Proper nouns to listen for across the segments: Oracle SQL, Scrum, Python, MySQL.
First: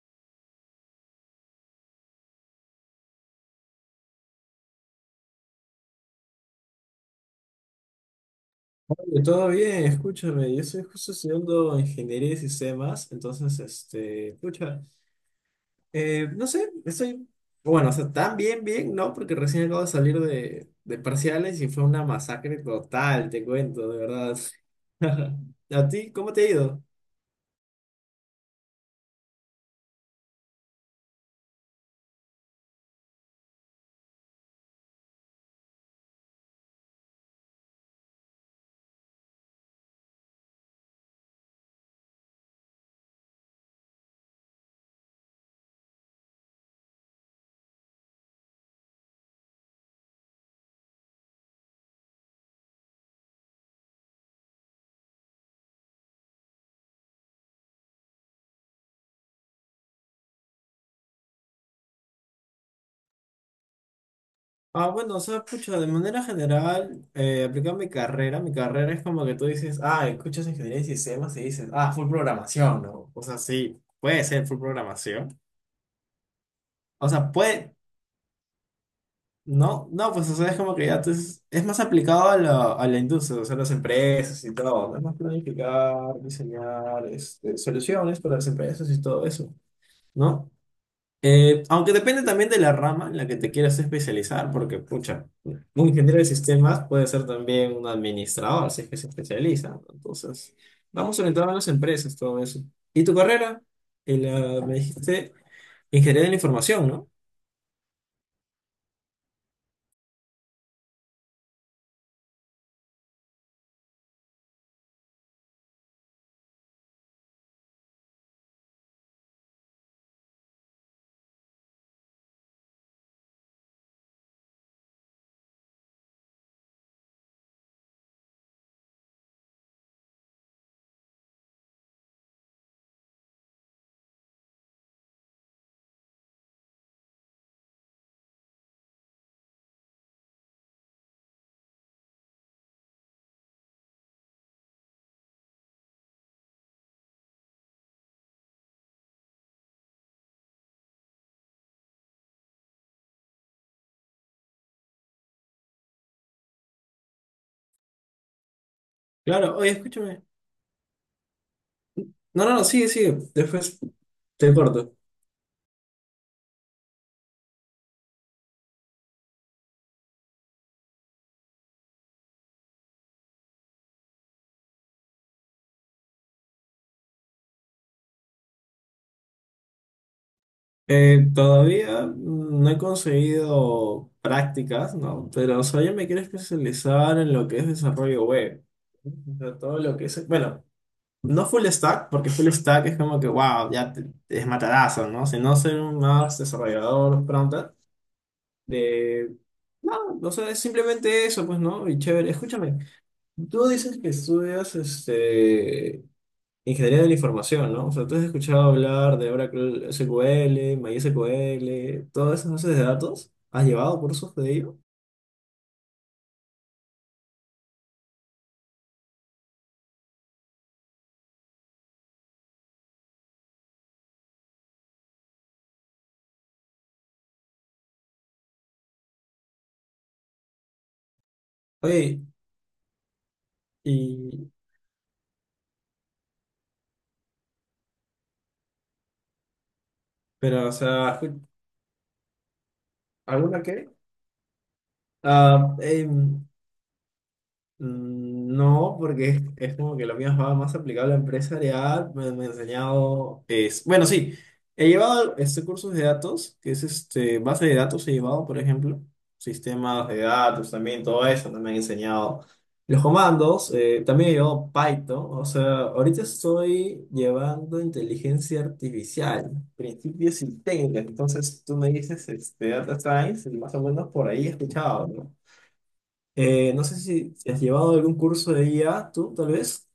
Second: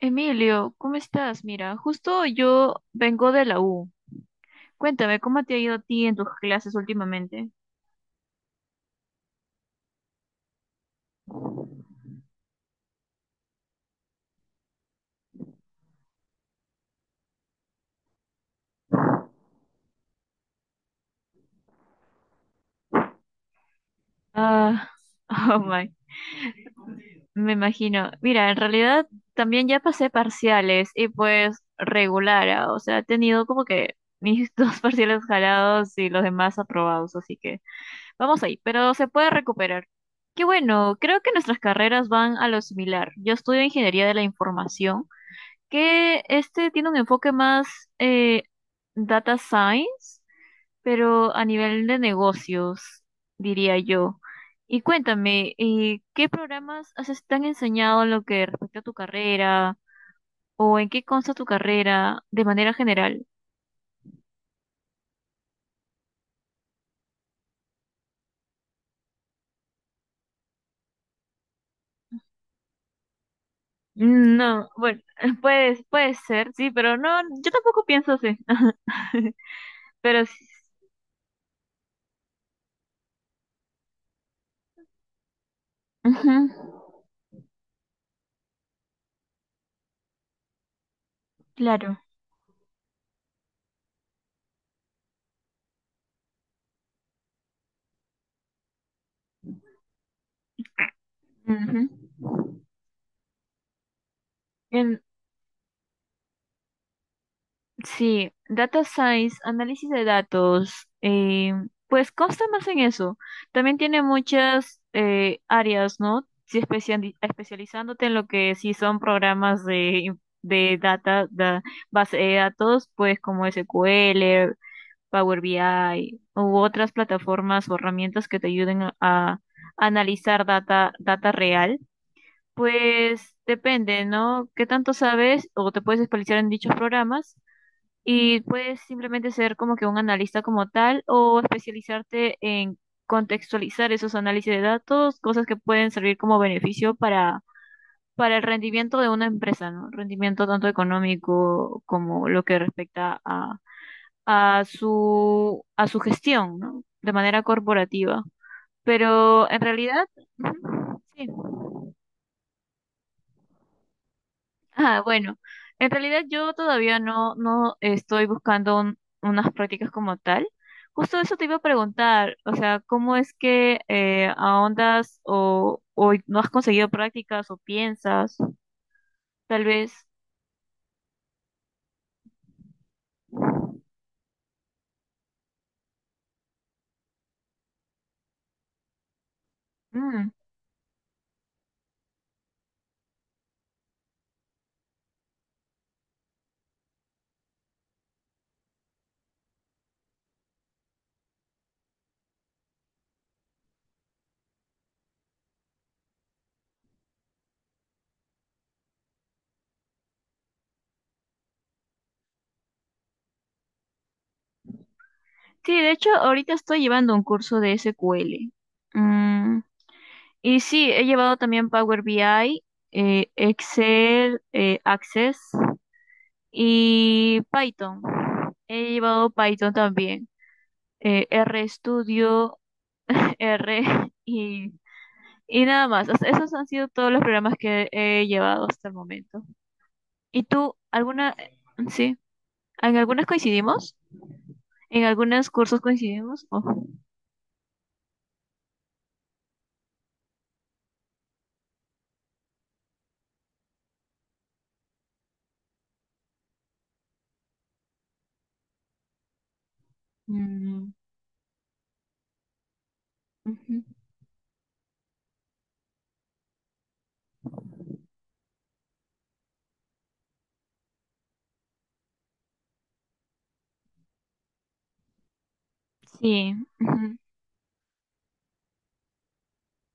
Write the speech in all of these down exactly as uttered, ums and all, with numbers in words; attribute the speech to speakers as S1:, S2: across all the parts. S1: Emilio, ¿cómo estás? Mira, justo yo vengo de la U. Cuéntame, ¿cómo te ha ido a ti en tus clases últimamente?
S2: Eh, Todo bien, escúchame, yo estoy justo estudiando ingeniería y sistemas, entonces, este, escucha, eh, no sé, estoy, bueno, o sea, tan bien, bien, ¿no? Porque recién acabo de salir de, de parciales y fue una masacre total, te cuento, de verdad.
S1: Ah, oh
S2: ¿A
S1: my,
S2: ti cómo te ha ido?
S1: me imagino. Mira, en realidad también ya pasé parciales y pues regular, ah, o sea, he tenido como que mis dos parciales jalados y los demás aprobados, así que vamos ahí, pero se puede recuperar. Qué bueno, creo que nuestras carreras van a lo similar. Yo estudio ingeniería de la información, que este tiene un enfoque más eh, data science, pero a nivel de negocios, diría yo. Y cuéntame, eh, ¿qué programas has, te han enseñado en lo que respecta a tu carrera o en qué consta tu carrera de manera general?
S2: Ah, bueno, o sea, pucha, de manera general, eh, aplicando mi carrera, mi carrera es como que tú dices, ah, escuchas ingeniería y sistemas y dices, ah, full programación, ¿no? O sea, sí, puede ser full
S1: No, bueno,
S2: programación.
S1: puede, puede ser, sí, pero
S2: O
S1: no,
S2: sea,
S1: yo
S2: puede.
S1: tampoco pienso así.
S2: No, no,
S1: Pero
S2: pues
S1: sí,
S2: o sea, es como que ya tú es, es más aplicado a la, a la industria, o sea, las empresas y todo, ¿no? Es más planificar,
S1: ujú,
S2: diseñar este, soluciones para las empresas y todo eso, ¿no? Eh, aunque
S1: claro.
S2: depende también de la rama en la que te quieras especializar, porque, pucha, un ingeniero de sistemas puede ser también un administrador, si es que se especializa, ¿no? Entonces, vamos orientados a las
S1: Ujú.
S2: empresas, todo eso. ¿Y tu carrera? Y la- me
S1: En-
S2: dijiste ingeniería de la información, ¿no?
S1: Sí, data science, análisis de datos, eh, pues consta más en eso. También tiene muchas eh, áreas, ¿no? Si especiali- especializándote en lo que sí son programas de, de data, da- base de datos, pues como S Q L, Power B I u otras plataformas o herramientas que te ayuden a, a analizar data, data real. Pues depende, ¿no? ¿Qué tanto sabes o te puedes especializar en dichos programas? Y puedes simplemente ser como que un analista como tal o especializarte en contextualizar esos análisis de datos, cosas que pueden servir como beneficio para, para el rendimiento de una empresa, ¿no? Rendimiento tanto económico como lo que respecta a, a su, a su gestión, ¿no? De manera corporativa. Pero
S2: Claro,
S1: en
S2: oye,
S1: realidad,
S2: escúchame.
S1: ujú, sí.
S2: No, no, no, sí, sí, después te corto.
S1: Ah, bueno, en realidad yo todavía no, no estoy buscando un- unas prácticas como tal. Justo eso te iba a preguntar, o sea, ¿cómo es que eh, ahondas o, o no has conseguido prácticas o piensas? Tal vez.
S2: Eh, todavía no he conseguido prácticas, ¿no? Pero, o sea, yo me quiero especializar en lo que es desarrollo web. O sea, todo lo que es,
S1: Mm.
S2: bueno, no full stack, porque full stack es como que, wow, ya te, te es matadazo, ¿no? Sino ser un más desarrollador pronto de... No, o sea, es simplemente eso, pues, ¿no? Y chévere, escúchame, tú dices que estudias, este... Ingeniería de la información, ¿no? O sea, tú has escuchado hablar de Oracle S Q L, MySQL, todas esas bases de datos. ¿Has llevado cursos de ello?
S1: Sí, de hecho, ahorita estoy llevando un curso de S Q L. Mm. Y sí, he llevado también Power B I, eh, Excel, eh, Access y Python. He llevado Python también. eh,
S2: Oye,
S1: RStudio, R
S2: y,
S1: y, y nada más. O sea, esos han sido todos los programas que he llevado hasta el momento. ¿Y
S2: pero, o
S1: tú,
S2: sea,
S1: alguna, sí, en algunas
S2: ¿alguna qué?
S1: coincidimos? ¿En algunos
S2: Ah,
S1: cursos
S2: em,
S1: coincidimos? Oh,
S2: mm, no, porque es, es como que lo mío va más aplicable a empresarial. Me, me ha enseñado. Es, bueno, sí, he llevado este cursos de datos, que es este, base de datos, he llevado, por ejemplo, sistemas de datos
S1: mm,
S2: también, todo eso. También he enseñado los comandos.
S1: ujú.
S2: Eh, también he llevado Python. O sea, ahorita estoy llevando inteligencia artificial, principios y técnicas. Entonces, tú me dices este, data science, y más o menos por ahí he escuchado, ¿no?
S1: Sí,
S2: Eh, no sé
S1: ujú.
S2: si, si has llevado algún curso de I A, tú, tal vez.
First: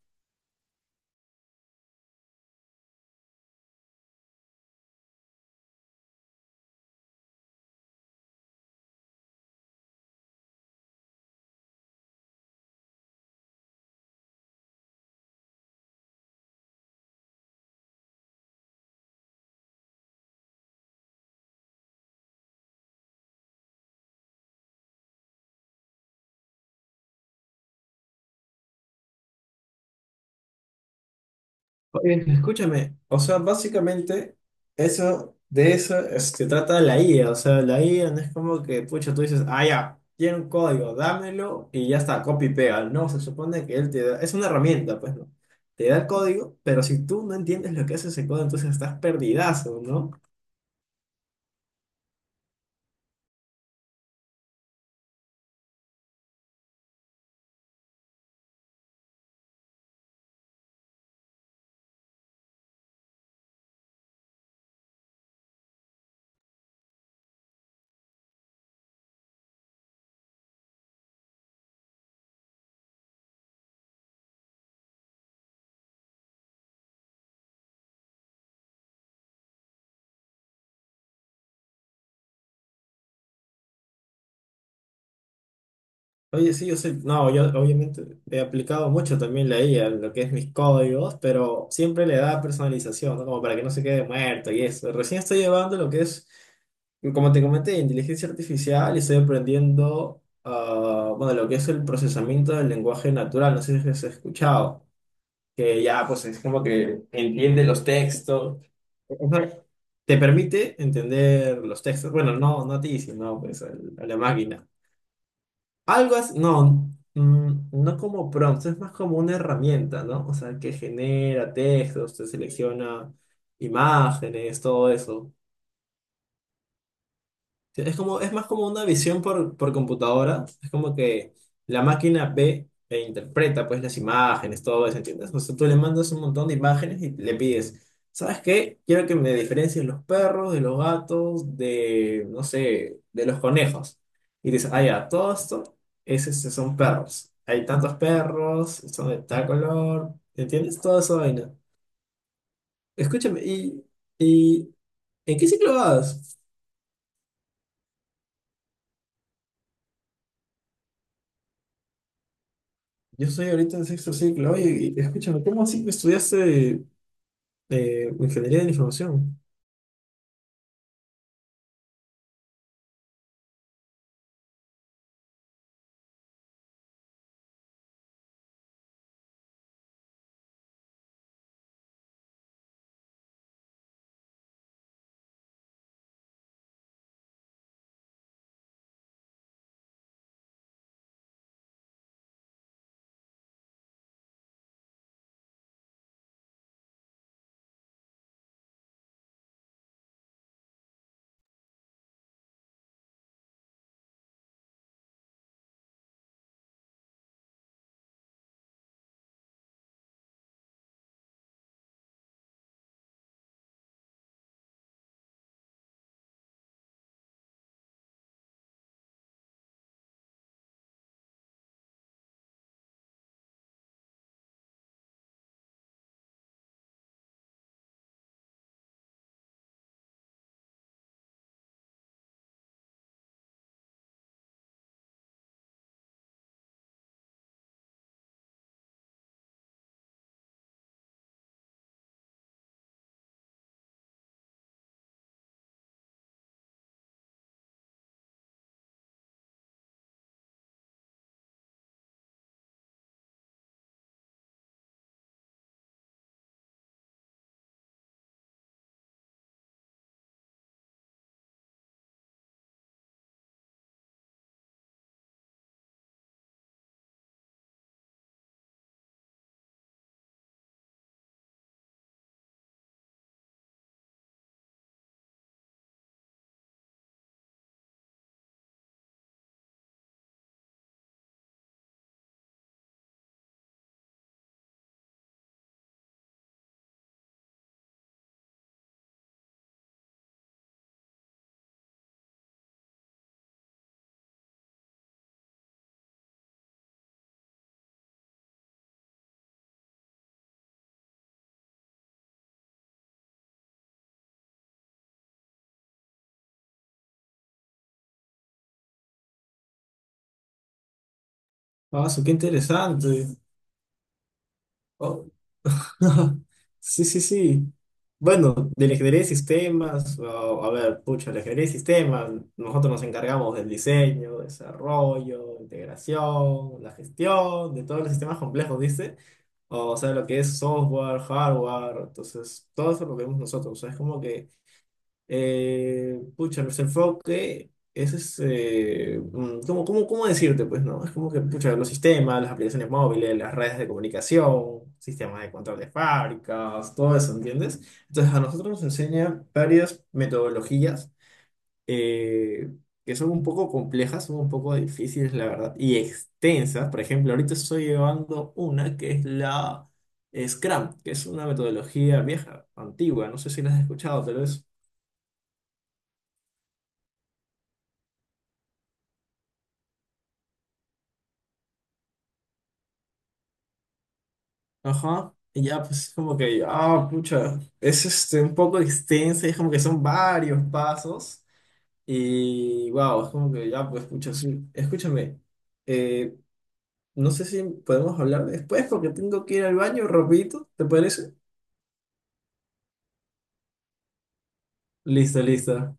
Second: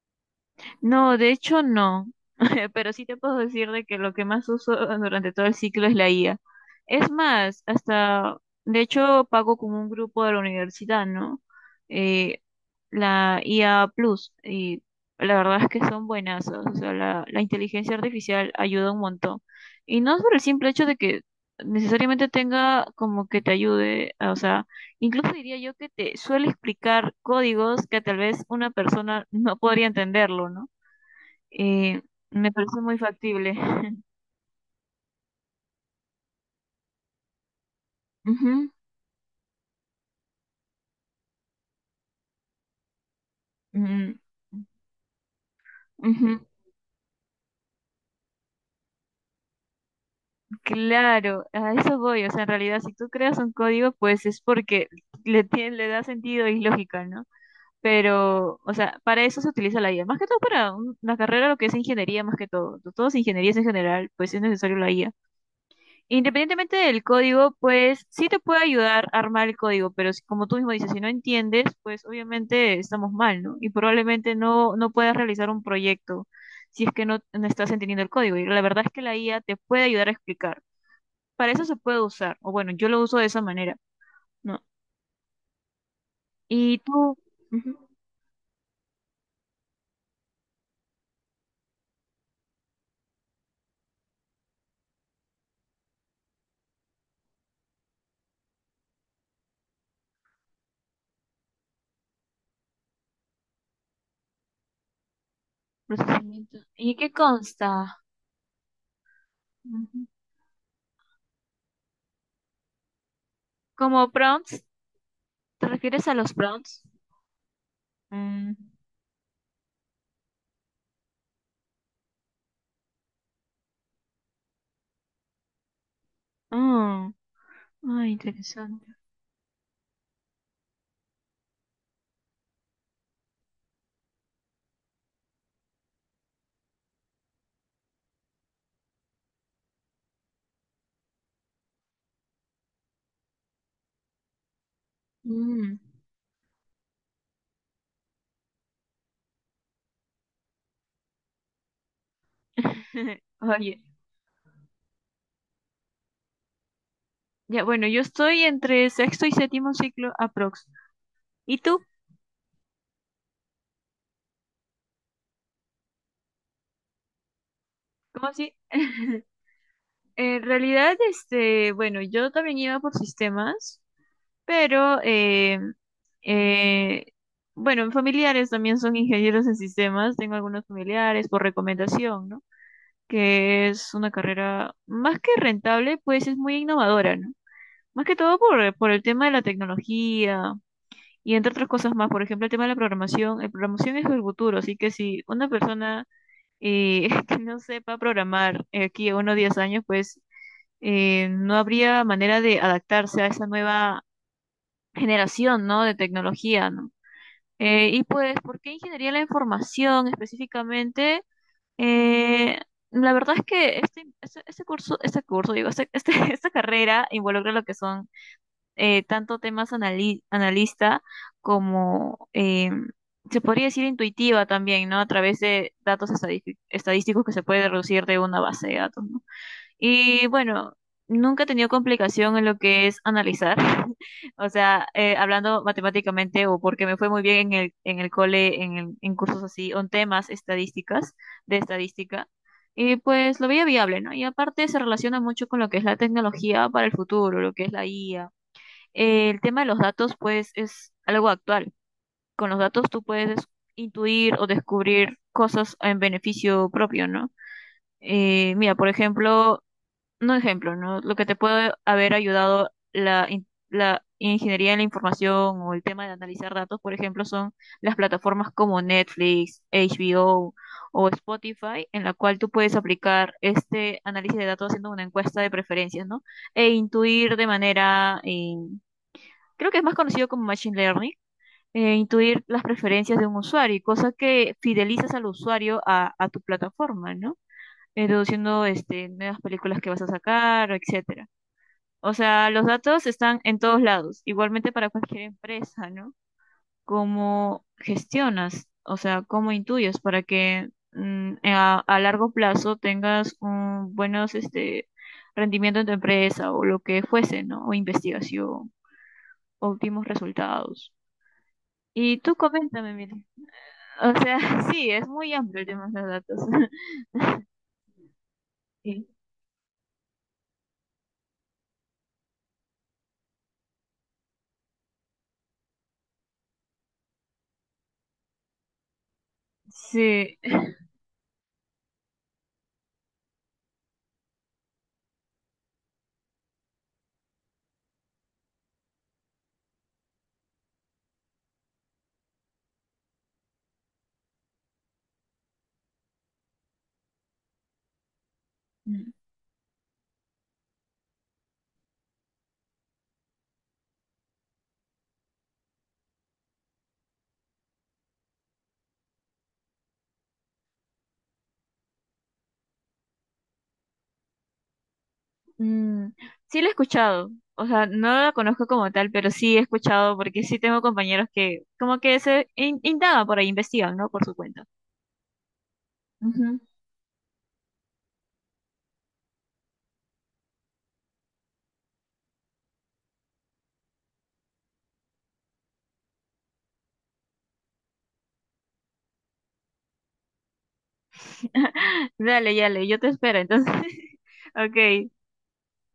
S1: No, de hecho no, pero sí te puedo decir de que lo que más uso durante todo el ciclo es la I A. Es más, hasta, de hecho, pago con un grupo de la universidad, ¿no? Eh, la I A Plus, y la verdad es que son buenas, o sea, la, la inteligencia artificial ayuda un montón. Y no es por el simple hecho de que necesariamente tenga como que te ayude, o sea, incluso diría yo que te suele explicar códigos que tal vez una persona no podría entenderlo, ¿no? Eh,
S2: Oye,
S1: Me parece
S2: escúchame,
S1: muy
S2: o sea,
S1: factible.
S2: básicamente eso, de eso es- se trata la I A, o sea, la I A no es como
S1: Ujú,
S2: que, pucha, tú dices, ah, ya, tiene un código, dámelo y ya está, copy y pega, no, se supone que él te da,
S1: mm,
S2: es una herramienta, pues, ¿no? Te da el
S1: ujú.
S2: código, pero si tú no entiendes lo que hace ese código, entonces estás perdidazo, ¿no?
S1: Claro, a eso voy. O sea, en realidad, si tú creas un código, pues es porque le, tie- le da sentido y lógica, ¿no? Pero, o sea, para eso se utiliza la I A. Más que todo para un- la carrera, lo que es ingeniería, más que todo. Todos ingenierías en general, pues es necesario la I A. Independientemente del código, pues sí te puede ayudar a armar el código, pero si, como tú mismo dices, si no entiendes, pues obviamente estamos mal, ¿no? Y probablemente no, no puedas realizar un proyecto si es que no, no estás entendiendo el código. Y la verdad es que la I A te puede ayudar a explicar. Para eso se puede usar, o bueno, yo lo uso de esa manera, ¿no?
S2: Oye, sí, yo
S1: Y
S2: soy,
S1: tú,
S2: no, yo
S1: ujú,
S2: obviamente he aplicado mucho también la I A en lo que es mis códigos, pero siempre le da personalización, ¿no? Como para que no se quede muerto y eso. Recién estoy llevando lo que es, como te comenté, inteligencia artificial y estoy aprendiendo, ah, bueno, lo que es el procesamiento del lenguaje natural, no sé si has escuchado, que ya pues es
S1: procesamiento.
S2: como
S1: ¿Y
S2: que
S1: qué
S2: entiende los
S1: consta?
S2: textos. Ajá.
S1: Ujú.
S2: Te permite entender los textos, bueno, no, no a ti, sino pues al- a
S1: Como
S2: la máquina.
S1: prompts, ¿te refieres
S2: Algo
S1: a los
S2: así,
S1: prompts?
S2: no, mm, no como
S1: Mm.
S2: prompts, es más como una herramienta, ¿no? O sea, que genera textos, te selecciona imágenes, todo eso.
S1: Ah,
S2: Sí, es
S1: ay,
S2: como, es más como una
S1: interesante.
S2: visión por, por computadora. Es como que la máquina ve e interpreta pues las imágenes, todo eso, ¿entiendes? O sea, tú le mandas un montón de imágenes y le pides, ¿sabes qué? Quiero que me diferencies los perros, de los gatos, de, no sé, de los conejos. Y dices, ah, ya, todo esto
S1: Mm.
S2: es, este, son perros. Hay tantos perros, son de tal color, ¿entiendes? Toda esa vaina. Escúchame, ¿y,
S1: Oye,
S2: ¿y en qué ciclo vas?
S1: ya bueno, yo estoy entre sexto y séptimo ciclo aprox. ¿Y tú?
S2: Yo estoy ahorita en sexto ciclo. Oye, y- escúchame, ¿cómo así que estudiaste eh,
S1: ¿Cómo así?
S2: ingeniería de la información?
S1: En realidad, este, bueno, yo también iba por sistemas, pero eh, eh, bueno, mis familiares también son ingenieros en sistemas, tengo algunos familiares por recomendación, ¿no? Que es una carrera más que rentable, pues es muy innovadora, ¿no? Más que todo por, por el tema de la tecnología, y entre otras cosas más, por ejemplo, el tema de la programación. La programación es el futuro, así que si una persona eh, que no sepa programar eh, aquí a unos diez años, pues eh, no habría manera de adaptarse a esa nueva generación, ¿no? De tecnología, ¿no? Eh, y pues, ¿por qué ingeniería de la información específicamente? Eh, la verdad es que este, este, este curso, este curso, digo, este- este- esta carrera involucra lo que son eh, tanto temas anali- analista como, eh, se podría decir intuitiva también, ¿no? A través de datos estadí- estadísticos que se puede reducir de una base de datos, ¿no? Y bueno, nunca he tenido complicación en lo que es analizar, o sea, eh, hablando matemáticamente o porque me fue muy bien en el, en el cole, en, el- en cursos así, o en temas estadísticas, de estadística. Y pues lo veía viable, ¿no? Y aparte se relaciona mucho con lo que es la tecnología para el futuro, lo que es la I A, eh, el tema de los datos, pues, es algo actual. Con los datos tú puedes intuir o descubrir cosas en beneficio propio, ¿no? Eh, mira, por ejemplo, no ejemplo, ¿no? Lo que te puede haber ayudado la, in- la ingeniería en la información o el tema de analizar datos, por ejemplo, son las plataformas como Netflix, HBO o o Spotify, en la cual tú puedes aplicar este análisis de datos haciendo una encuesta de preferencias, ¿no? E intuir de manera eh, creo que es más conocido como Machine Learning, eh, intuir las preferencias de un usuario, cosa que fidelizas al usuario a, a tu plataforma, ¿no? Eh, deduciendo este, nuevas películas que vas a sacar, etcétera. O sea, los datos están en todos lados, igualmente para cualquier empresa, ¿no? ¿Cómo gestionas? O sea, ¿cómo intuyes para que mm, a, a largo plazo tengas un, buenos este, rendimiento en tu empresa o lo que fuese, ¿no? O investigación, óptimos resultados.
S2: Ah,
S1: Y
S2: eso, qué
S1: tú coméntame, mira.
S2: interesante.
S1: O sea, sí, es
S2: Oh.
S1: muy amplio el tema de los datos.
S2: Sí, sí, sí. Bueno, de la
S1: Sí.
S2: ingeniería de sistemas, oh, a ver, pucha, la ingeniería de sistemas, nosotros nos encargamos del diseño, desarrollo, integración, la gestión, de todos los sistemas complejos, ¿viste? O sea, lo que
S1: Sí.
S2: es software, hardware, entonces, todo eso lo vemos nosotros. O sea, es como que Eh, pucha, nuestro enfoque ese es, eh, mm, ¿cómo, cómo, cómo decirte? Pues, ¿no? Es como que, pucha, los sistemas, las aplicaciones móviles, las redes de comunicación, sistemas de control de fábricas, todo eso, ¿entiendes? Entonces, a nosotros nos enseñan varias metodologías eh, que son un poco complejas, son un poco difíciles, la verdad, y extensas. Por ejemplo, ahorita estoy llevando una que es la Scrum, que es una metodología vieja, antigua, no sé si la has escuchado, tal vez.
S1: Mm, sí lo he escuchado. O sea, no la conozco como tal, pero sí he escuchado porque sí tengo compañeros que como que se in- indagan por ahí, investigan, ¿no? Por su cuenta.
S2: Ajá. Y ya, pues como que,
S1: Ujú.
S2: ah, pucha, es este, un poco extensa, es como que son varios pasos. Y wow, es como que ya, pues pucha, sí. Escúchame, eh, no sé si podemos hablar después porque tengo que ir al baño, rapidito, ¿te parece?
S1: Dale, dale, yo te espero. Entonces, ok,
S2: Listo, listo.